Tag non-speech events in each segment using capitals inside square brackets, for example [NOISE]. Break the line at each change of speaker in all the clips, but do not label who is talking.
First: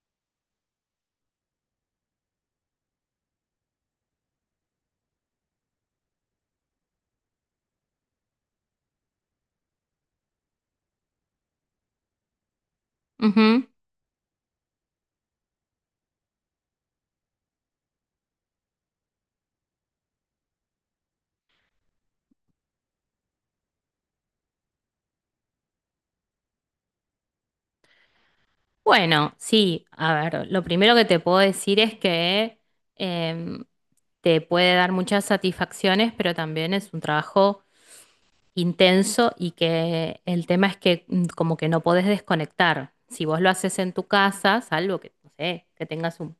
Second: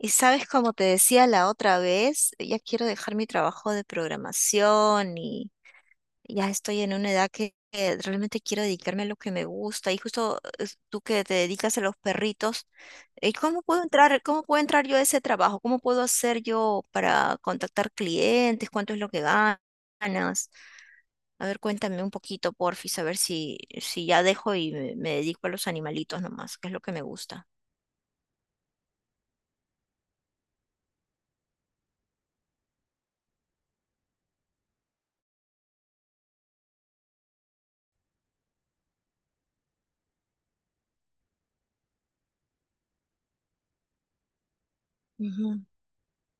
Y sabes, como te decía la otra vez, ya quiero dejar mi trabajo de programación y ya estoy en una edad que realmente quiero dedicarme a lo que me gusta. Y justo tú que te dedicas a los perritos,
Ujú.
cómo puedo entrar yo a ese trabajo? ¿Cómo puedo hacer yo para contactar clientes? ¿Cuánto es lo que ganas? A ver, cuéntame un poquito, porfis, a ver si ya dejo y me dedico a los animalitos nomás, que es lo que me gusta.
Bueno, sí, a ver, lo primero que te puedo decir es que em, te puede dar muchas satisfacciones, pero también es un trabajo intenso y que el tema es que como que no podés desconectar. Si vos lo haces en tu casa, salvo que, no
Ujú.
sé, que tengas un,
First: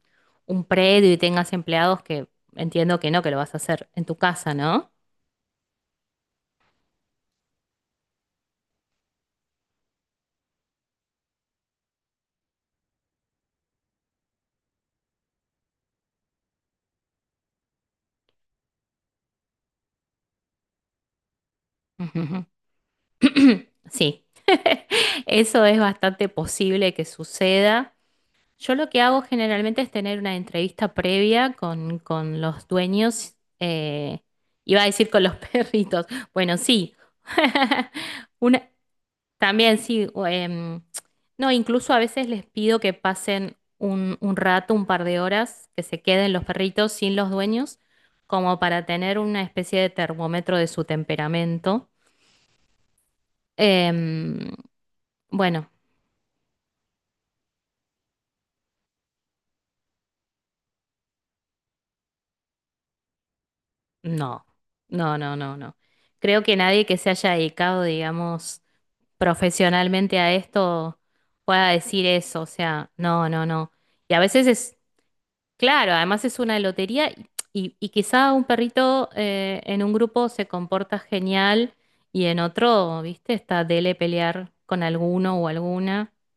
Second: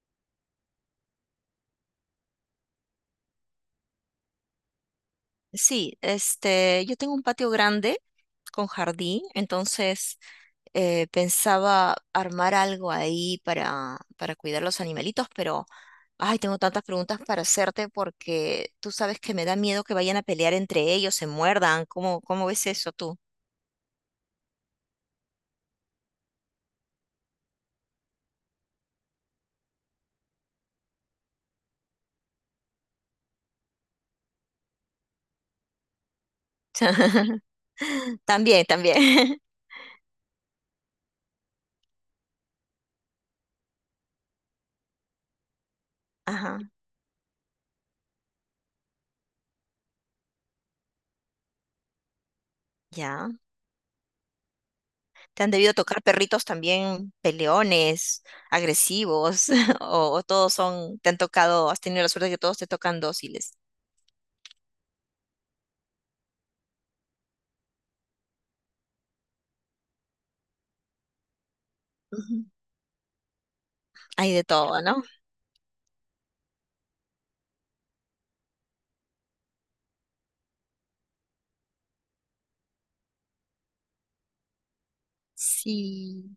un predio y tengas empleados que entiendo que no, que lo vas a hacer en tu casa, ¿no?
Sí, este, yo tengo un patio grande con jardín, entonces pensaba armar algo ahí para cuidar los animalitos, pero, ay, tengo tantas preguntas para hacerte porque tú sabes que me da miedo que vayan a pelear entre ellos, se muerdan.
Ujú.
¿Cómo, cómo ves eso tú?
Ujú. [CLEARS THROAT] Sí, [LAUGHS] eso es bastante posible que suceda. Yo lo que hago generalmente es tener una entrevista previa con, los dueños, iba a decir con los [LAUGHS] perritos, bueno, sí,
[LAUGHS]
[LAUGHS]
También,
una,
también. [LAUGHS]
también sí, o, no, incluso a veces les pido que pasen un rato, un par de horas, que se queden los
Ajá,
perritos sin los dueños, como para tener una especie de termómetro de su temperamento.
ya.
Em,
¿Te han
bueno,
debido tocar perritos también peleones, agresivos? [LAUGHS] ¿O, o todos son, te han tocado, has tenido la suerte de que todos te tocan dóciles?
no, no, no, no, no. Creo que nadie que se haya dedicado, digamos profesionalmente a esto pueda decir eso.
Ujú.
O sea, no, no, no. Y a
Hay de
veces es,
todo, ¿no?
claro, además es una lotería y, y quizá un perrito en un grupo se comporta genial y en otro, ¿viste? Está dele pelear con alguno o alguna.
Sí.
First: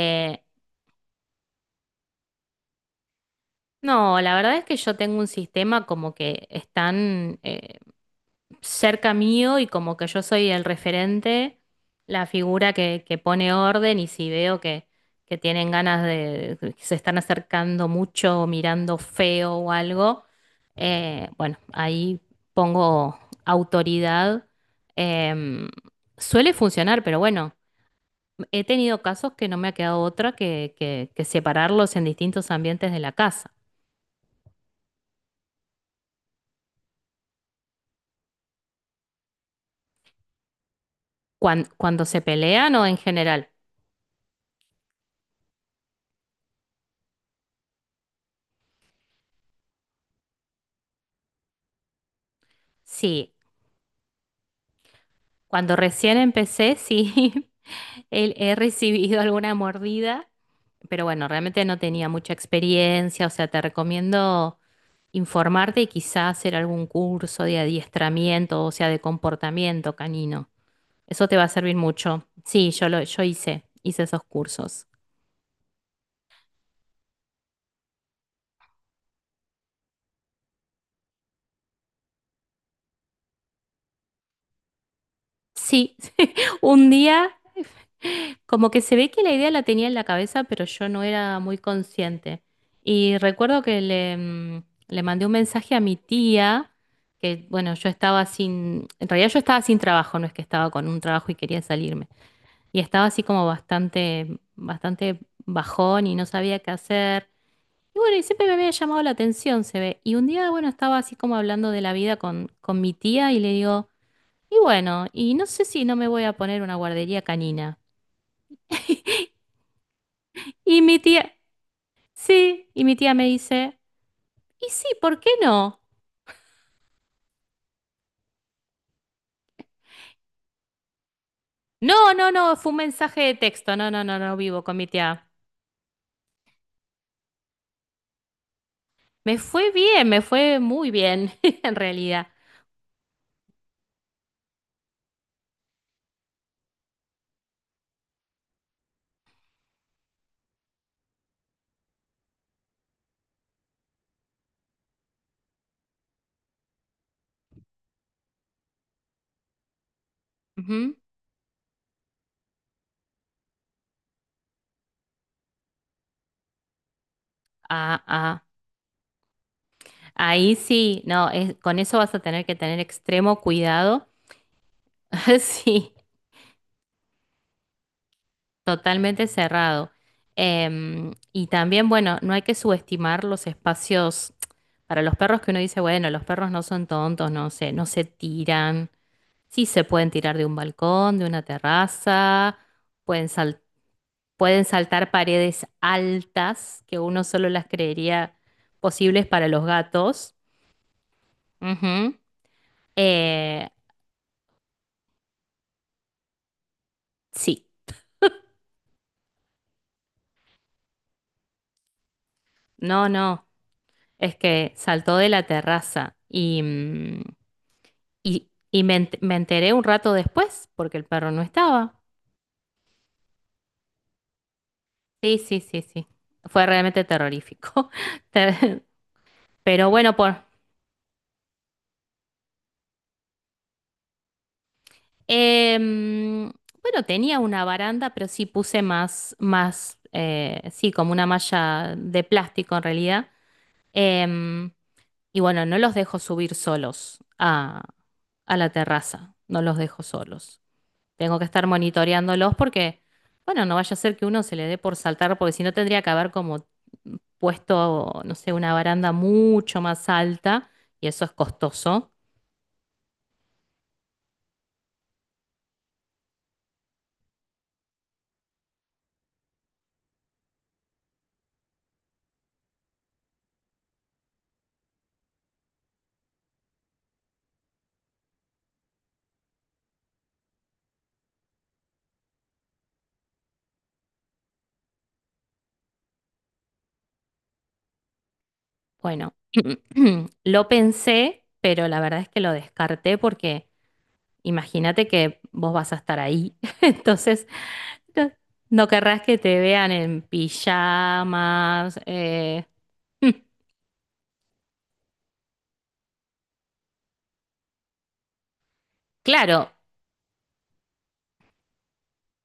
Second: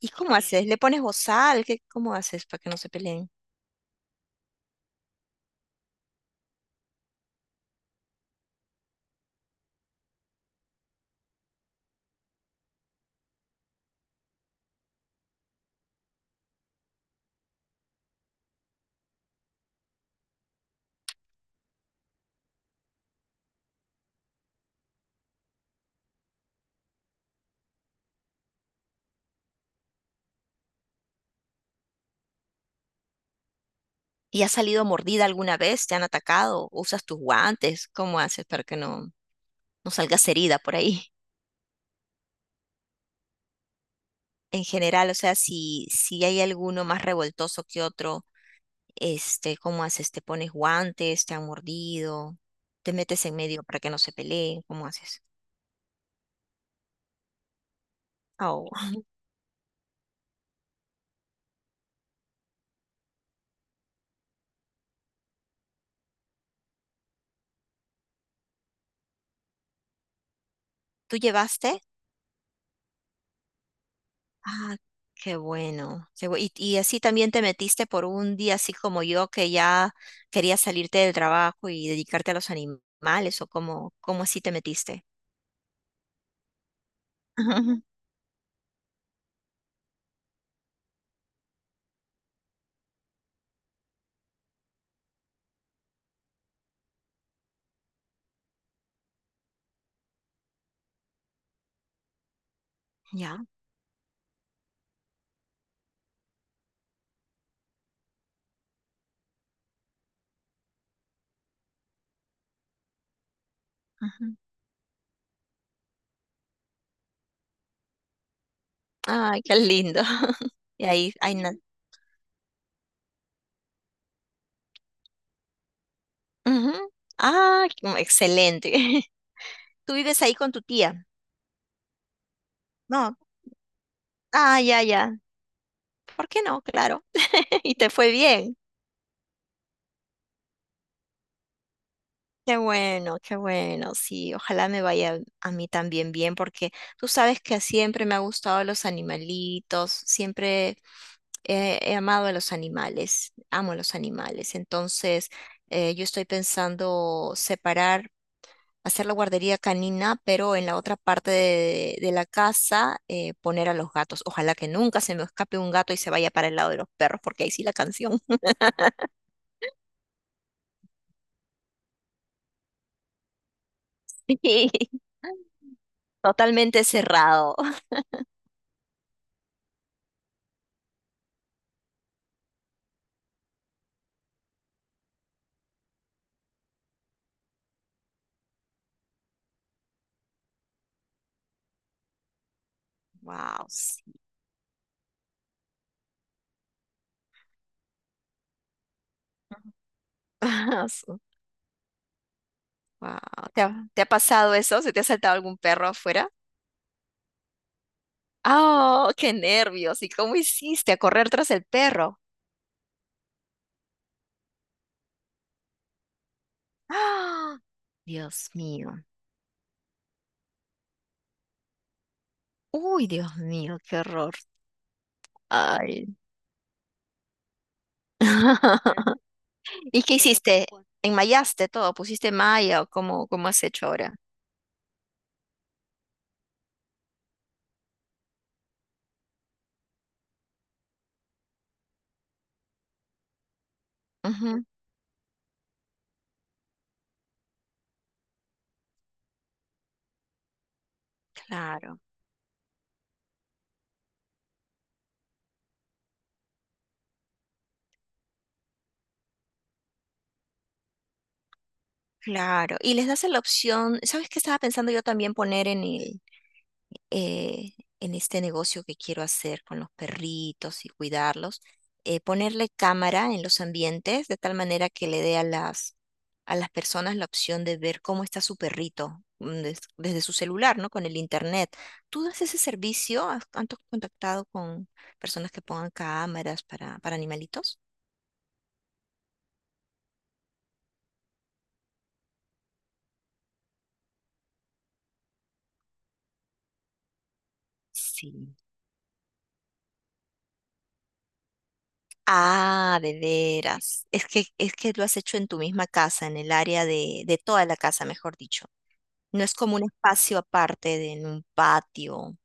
¿Y cómo haces? ¿Le pones bozal? ¿Qué, cómo haces para que no se peleen?
no, la verdad es que yo tengo un sistema como que están, cerca mío y como que yo soy el referente, la figura que pone orden y si veo que tienen ganas de, que se están acercando mucho, mirando feo o algo, bueno, ahí pongo autoridad. Em, Suele funcionar, pero bueno, he tenido casos que no me ha quedado otra que, que separarlos en distintos ambientes de la casa.
¿Y has salido mordida alguna vez? ¿Te han atacado? ¿Usas tus guantes? ¿Cómo haces para que no, no salgas herida por ahí? [LAUGHS]
Cuando, se pelean o en general.
En general, o sea, si, si hay alguno más revoltoso que otro, este, ¿cómo haces? ¿Te pones guantes? ¿Te han mordido? ¿Te metes
Sí,
en medio para que no se peleen? ¿Cómo haces?
cuando recién empecé, sí. [LAUGHS] He
Oh,
recibido [LAUGHS] alguna mordida, pero bueno, realmente no tenía mucha experiencia, o sea, te recomiendo informarte y quizás hacer algún curso de adiestramiento, o sea, de comportamiento canino.
¿tú
Eso te va a servir
llevaste?
mucho. Sí, yo lo, yo hice esos
Ah,
cursos.
qué bueno. Y así también te metiste por un día, así como yo, que ya querías salirte del trabajo y dedicarte a los animales, o cómo, cómo así te metiste.
Sí, [LAUGHS] un día
[LAUGHS] Ujú,
como que se ve que la idea la tenía en la cabeza, pero yo no era muy consciente. Y recuerdo que le mandé un mensaje a mi tía, que bueno, yo estaba sin, en realidad yo estaba sin trabajo, no es que estaba con un trabajo y quería salirme. Y estaba así
ya.
como bastante, bastante bajón y no sabía qué hacer. Y bueno, y siempre me había llamado la atención, se ve. Y un día, bueno, estaba así como hablando de la vida con mi tía y le digo.
Ujú.
Y bueno, y no sé si no me voy a poner una guardería canina.
Ay, qué lindo. [LAUGHS]
Y
Y
mi
ahí,
tía, sí, y mi tía me dice, y sí, ¿por qué no?
ujú. Ah, excelente. [LAUGHS] ¿Tú vives ahí con tu tía?
No, no, no, fue un
No.
mensaje de texto, no, no, no, no
Ah,
vivo con
ya,
mi
ya.
tía.
¿Por qué no? Claro. [LAUGHS] Y te fue bien.
Me fue bien, me fue muy bien, [LAUGHS] en realidad.
Qué bueno, sí, ojalá me vaya a mí también bien, porque tú sabes que siempre me ha gustado los animalitos, siempre he amado a los animales, amo los animales, entonces yo estoy pensando separar, hacer la guardería canina, pero en la otra
Ujú.
parte de la casa poner a los gatos. Ojalá que nunca se me escape un gato y se vaya para el lado de los perros, porque ahí sí la
Ah,
canción.
ah, ahí sí, no, es- con eso vas a tener que tener extremo cuidado.
[LAUGHS]
[LAUGHS] Sí,
Totalmente cerrado.
totalmente cerrado. Y también, bueno, no hay que subestimar los espacios para los perros que uno dice, bueno, los perros no son tontos, no se tiran. Sí se pueden tirar de un balcón, de una terraza, pueden sal-
Wow.
pueden saltar paredes altas que uno solo las creería posibles para los gatos.
Ah, su-
Ujú.
Wow.
Eh,
Te ha pasado eso? ¿Se te ha saltado algún perro afuera?
sí,
¡Oh, qué nervios! ¿Y cómo hiciste a correr tras el perro?
no, no, es que saltó de la terraza y... mm,
¡Ah! Dios
Y, y me,
mío.
ent- me enteré un rato después porque el perro no estaba.
Uy, Dios mío, qué horror.
Sí, sí, sí, sí.
Ay.
Fue realmente terrorífico. [LAUGHS] Ter-
[LAUGHS]
Pero
¿Y qué hiciste? ¿Enmayaste todo? ¿Pusiste malla o cómo, cómo has hecho ahora?
em, bueno, tenía una baranda, pero sí puse más, más, sí, como una malla de plástico en realidad.
Ujú,
Em, y bueno, no los dejo subir solos a la terraza. No los dejo solos. Tengo que estar
claro,
monitoreándolos porque, bueno, no vaya a ser que uno se le dé por saltar, porque si no tendría que haber como puesto, no sé, una baranda mucho más alta y eso es costoso.
claro. Y les das la opción, ¿sabes qué estaba pensando yo también poner en el, eh, en este negocio que quiero hacer con los perritos y cuidarlos, ponerle cámara en los ambientes de tal manera que le dé a las personas la opción de ver cómo está su perrito desde su celular, ¿no? Con el internet. ¿Tú das ese servicio? ¿Has, contactado con personas que pongan cámaras para animalitos?
Bueno, [CLEARS THROAT] lo pensé, pero la verdad es que lo descarté porque imagínate que vos vas a estar ahí. [LAUGHS] Entonces, no,
Sí.
no querrás que te vean en pijamas.
Ah, de
[LAUGHS]
veras. Es que lo has hecho en tu misma casa, en el área de toda la casa, mejor dicho. No es
Claro,
como un espacio aparte de en un patio.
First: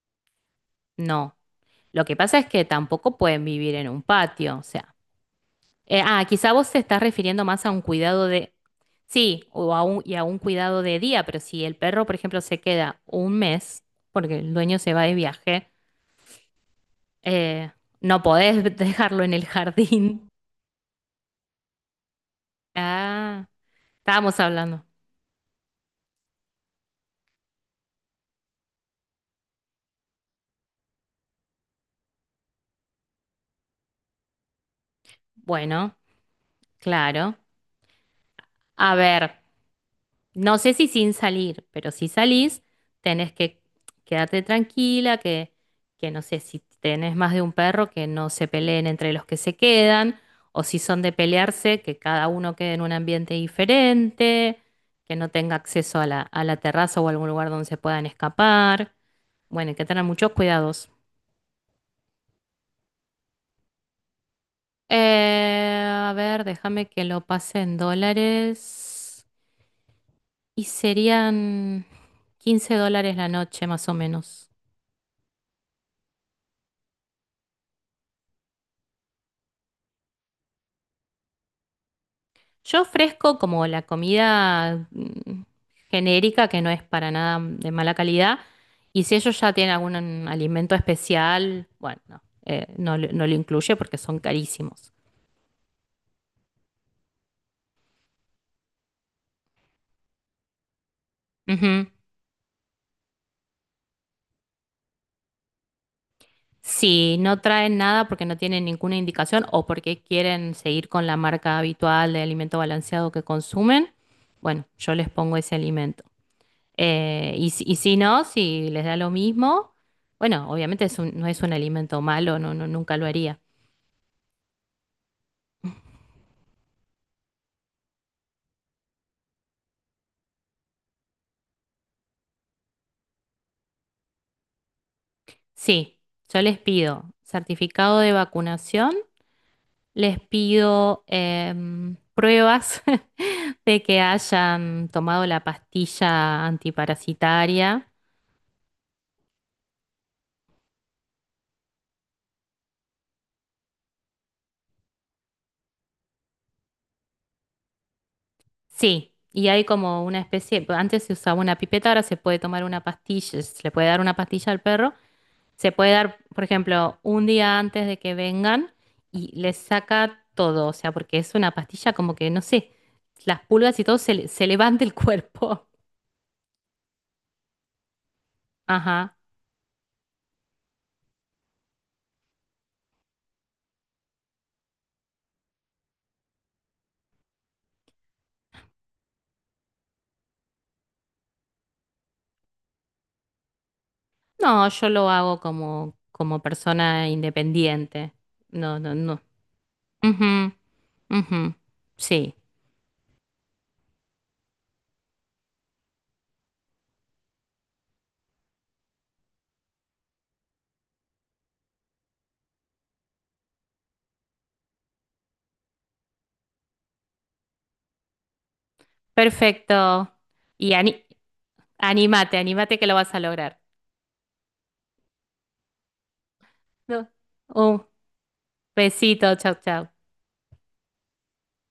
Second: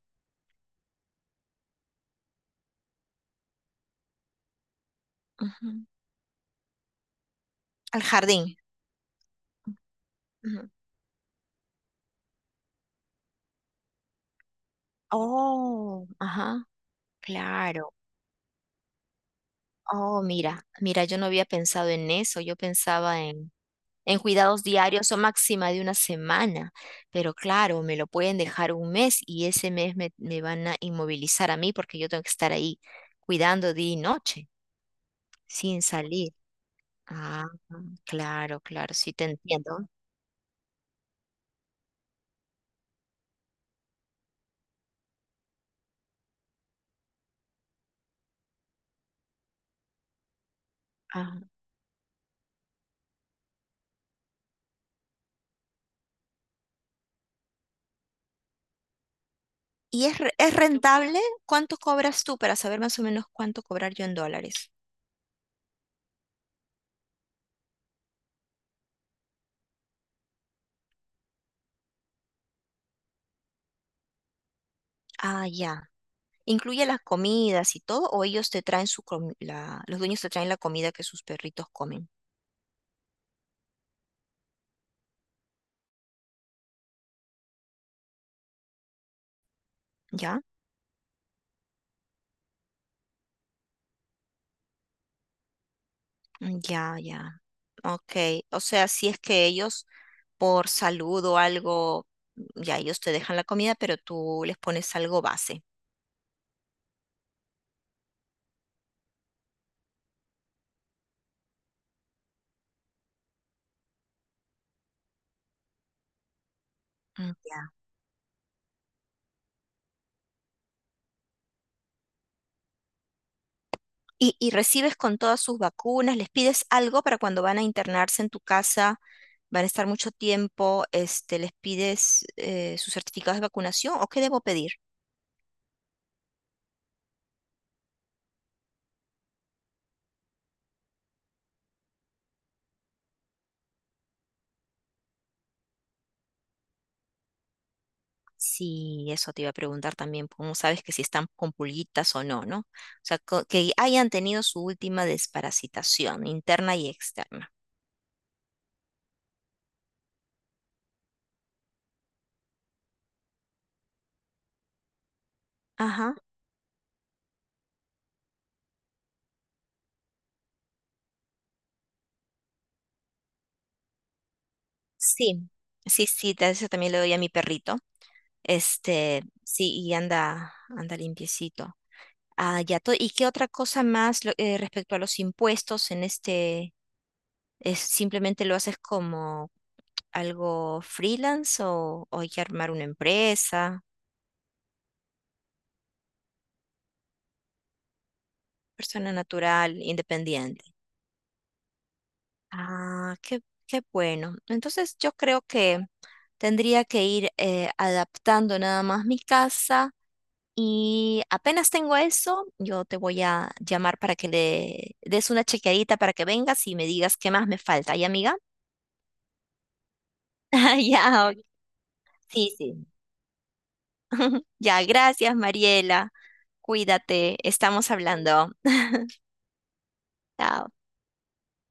no. Lo que pasa es que tampoco pueden vivir en un patio, o sea.
Ujú.
Ah, quizá vos te estás refiriendo más a un
Al
cuidado de.
jardín.
Sí, o a un
Ujú.
cuidado de día, pero si el perro, por ejemplo, se queda un mes, porque el dueño se va de viaje,
Oh, ajá,
eh,
claro.
no podés [LAUGHS] dejarlo en el
Oh,
jardín.
mira, mira, yo no había pensado en eso. Yo pensaba
Ah,
en
estábamos
cuidados
hablando.
diarios o máxima de una semana. Pero claro, me lo pueden dejar un mes y ese mes me van a inmovilizar a mí porque yo tengo que estar ahí cuidando día y noche, sin
Bueno,
salir.
claro.
Ah, claro, claro,
A
sí
ver.
te entiendo.
No sé si sin salir, pero si salís, tenés que quedarte tranquila, que no sé si tenés más de un perro, que no se peleen entre los que se quedan, o si son de pelearse, que cada uno quede en un ambiente diferente, que no tenga acceso a la terraza o algún lugar donde se puedan escapar. Bueno, hay que tener
¿Y
muchos
es
cuidados.
rentable? ¿Cuánto cobras tú para saber más o menos cuánto cobrar yo en dólares?
A ver, déjame que lo pase en dólares. Y serían $15 la noche, más o menos.
Ah, ya. ¿Incluye las comidas y todo? ¿O ellos te traen su los dueños te traen la comida que sus perritos comen?
Yo ofrezco como la comida genérica, que no es para nada de mala calidad, y si ellos ya tienen algún
¿Ya?
alimento especial, bueno, no, no, lo no lo incluye porque son carísimos.
Mm, ya, ya. Ok. O sea, si es que ellos por salud o
Ujú.
algo, ya ellos te dejan la comida, pero tú les pones algo base.
Si no traen nada porque no tienen ninguna indicación o porque quieren seguir con la marca habitual de alimento balanceado que consumen, bueno, yo les pongo ese alimento. Eh,
Mm,
y, si-
ya.
y si no, si les da lo mismo, bueno, obviamente no es un alimento malo, no, no, nunca lo haría.
Y, y recibes con todas sus vacunas, les pides algo para cuando van a internarse en tu casa, van a estar mucho tiempo, este, les pides sus certificados de vacunación o qué debo pedir.
Sí, yo les pido certificado de vacunación, les pido pruebas [LAUGHS] de que hayan tomado la pastilla antiparasitaria.
Sí, eso te iba a preguntar también, cómo sabes que si están con pulguitas o no, ¿no? O sea, que hayan tenido su última desparasitación interna y externa.
Sí, y hay como una especie, antes se usaba una pipeta, ahora se puede tomar una pastilla, se le puede dar una pastilla al perro, se puede
Ajá.
dar, por ejemplo, un día antes de que vengan y les saca todo, o sea, porque es una pastilla como que, no sé, las pulgas y todo se levanta el
Sí,
cuerpo.
sí, sí, eso también le doy a mi perrito.
[LAUGHS] Ajá.
Este, sí, y anda, anda limpiecito. Ah, ya todo. ¿Y qué otra cosa más respecto a los impuestos en este, es simplemente lo haces como algo freelance o hay que armar una empresa,
No, yo lo hago como, como persona independiente. No, no,
persona
no.
natural,
Ujú,
independiente?
ujú. Sí,
Ah, qué, qué bueno. Entonces yo creo que tendría que ir adaptando nada más mi casa. Y apenas tengo eso, yo te voy a llamar para que le des una chequeadita para que vengas y me digas qué más me falta, ¿ya, amiga?
perfecto. Y
[LAUGHS]
ani-
Ya, ok.
Anímate,
Sí,
anímate
sí.
que lo vas a lograr.
Ya, gracias, Mariela.
No.
Cuídate,
Un
estamos hablando. [LAUGHS]
besito, chao, chao.
Chao.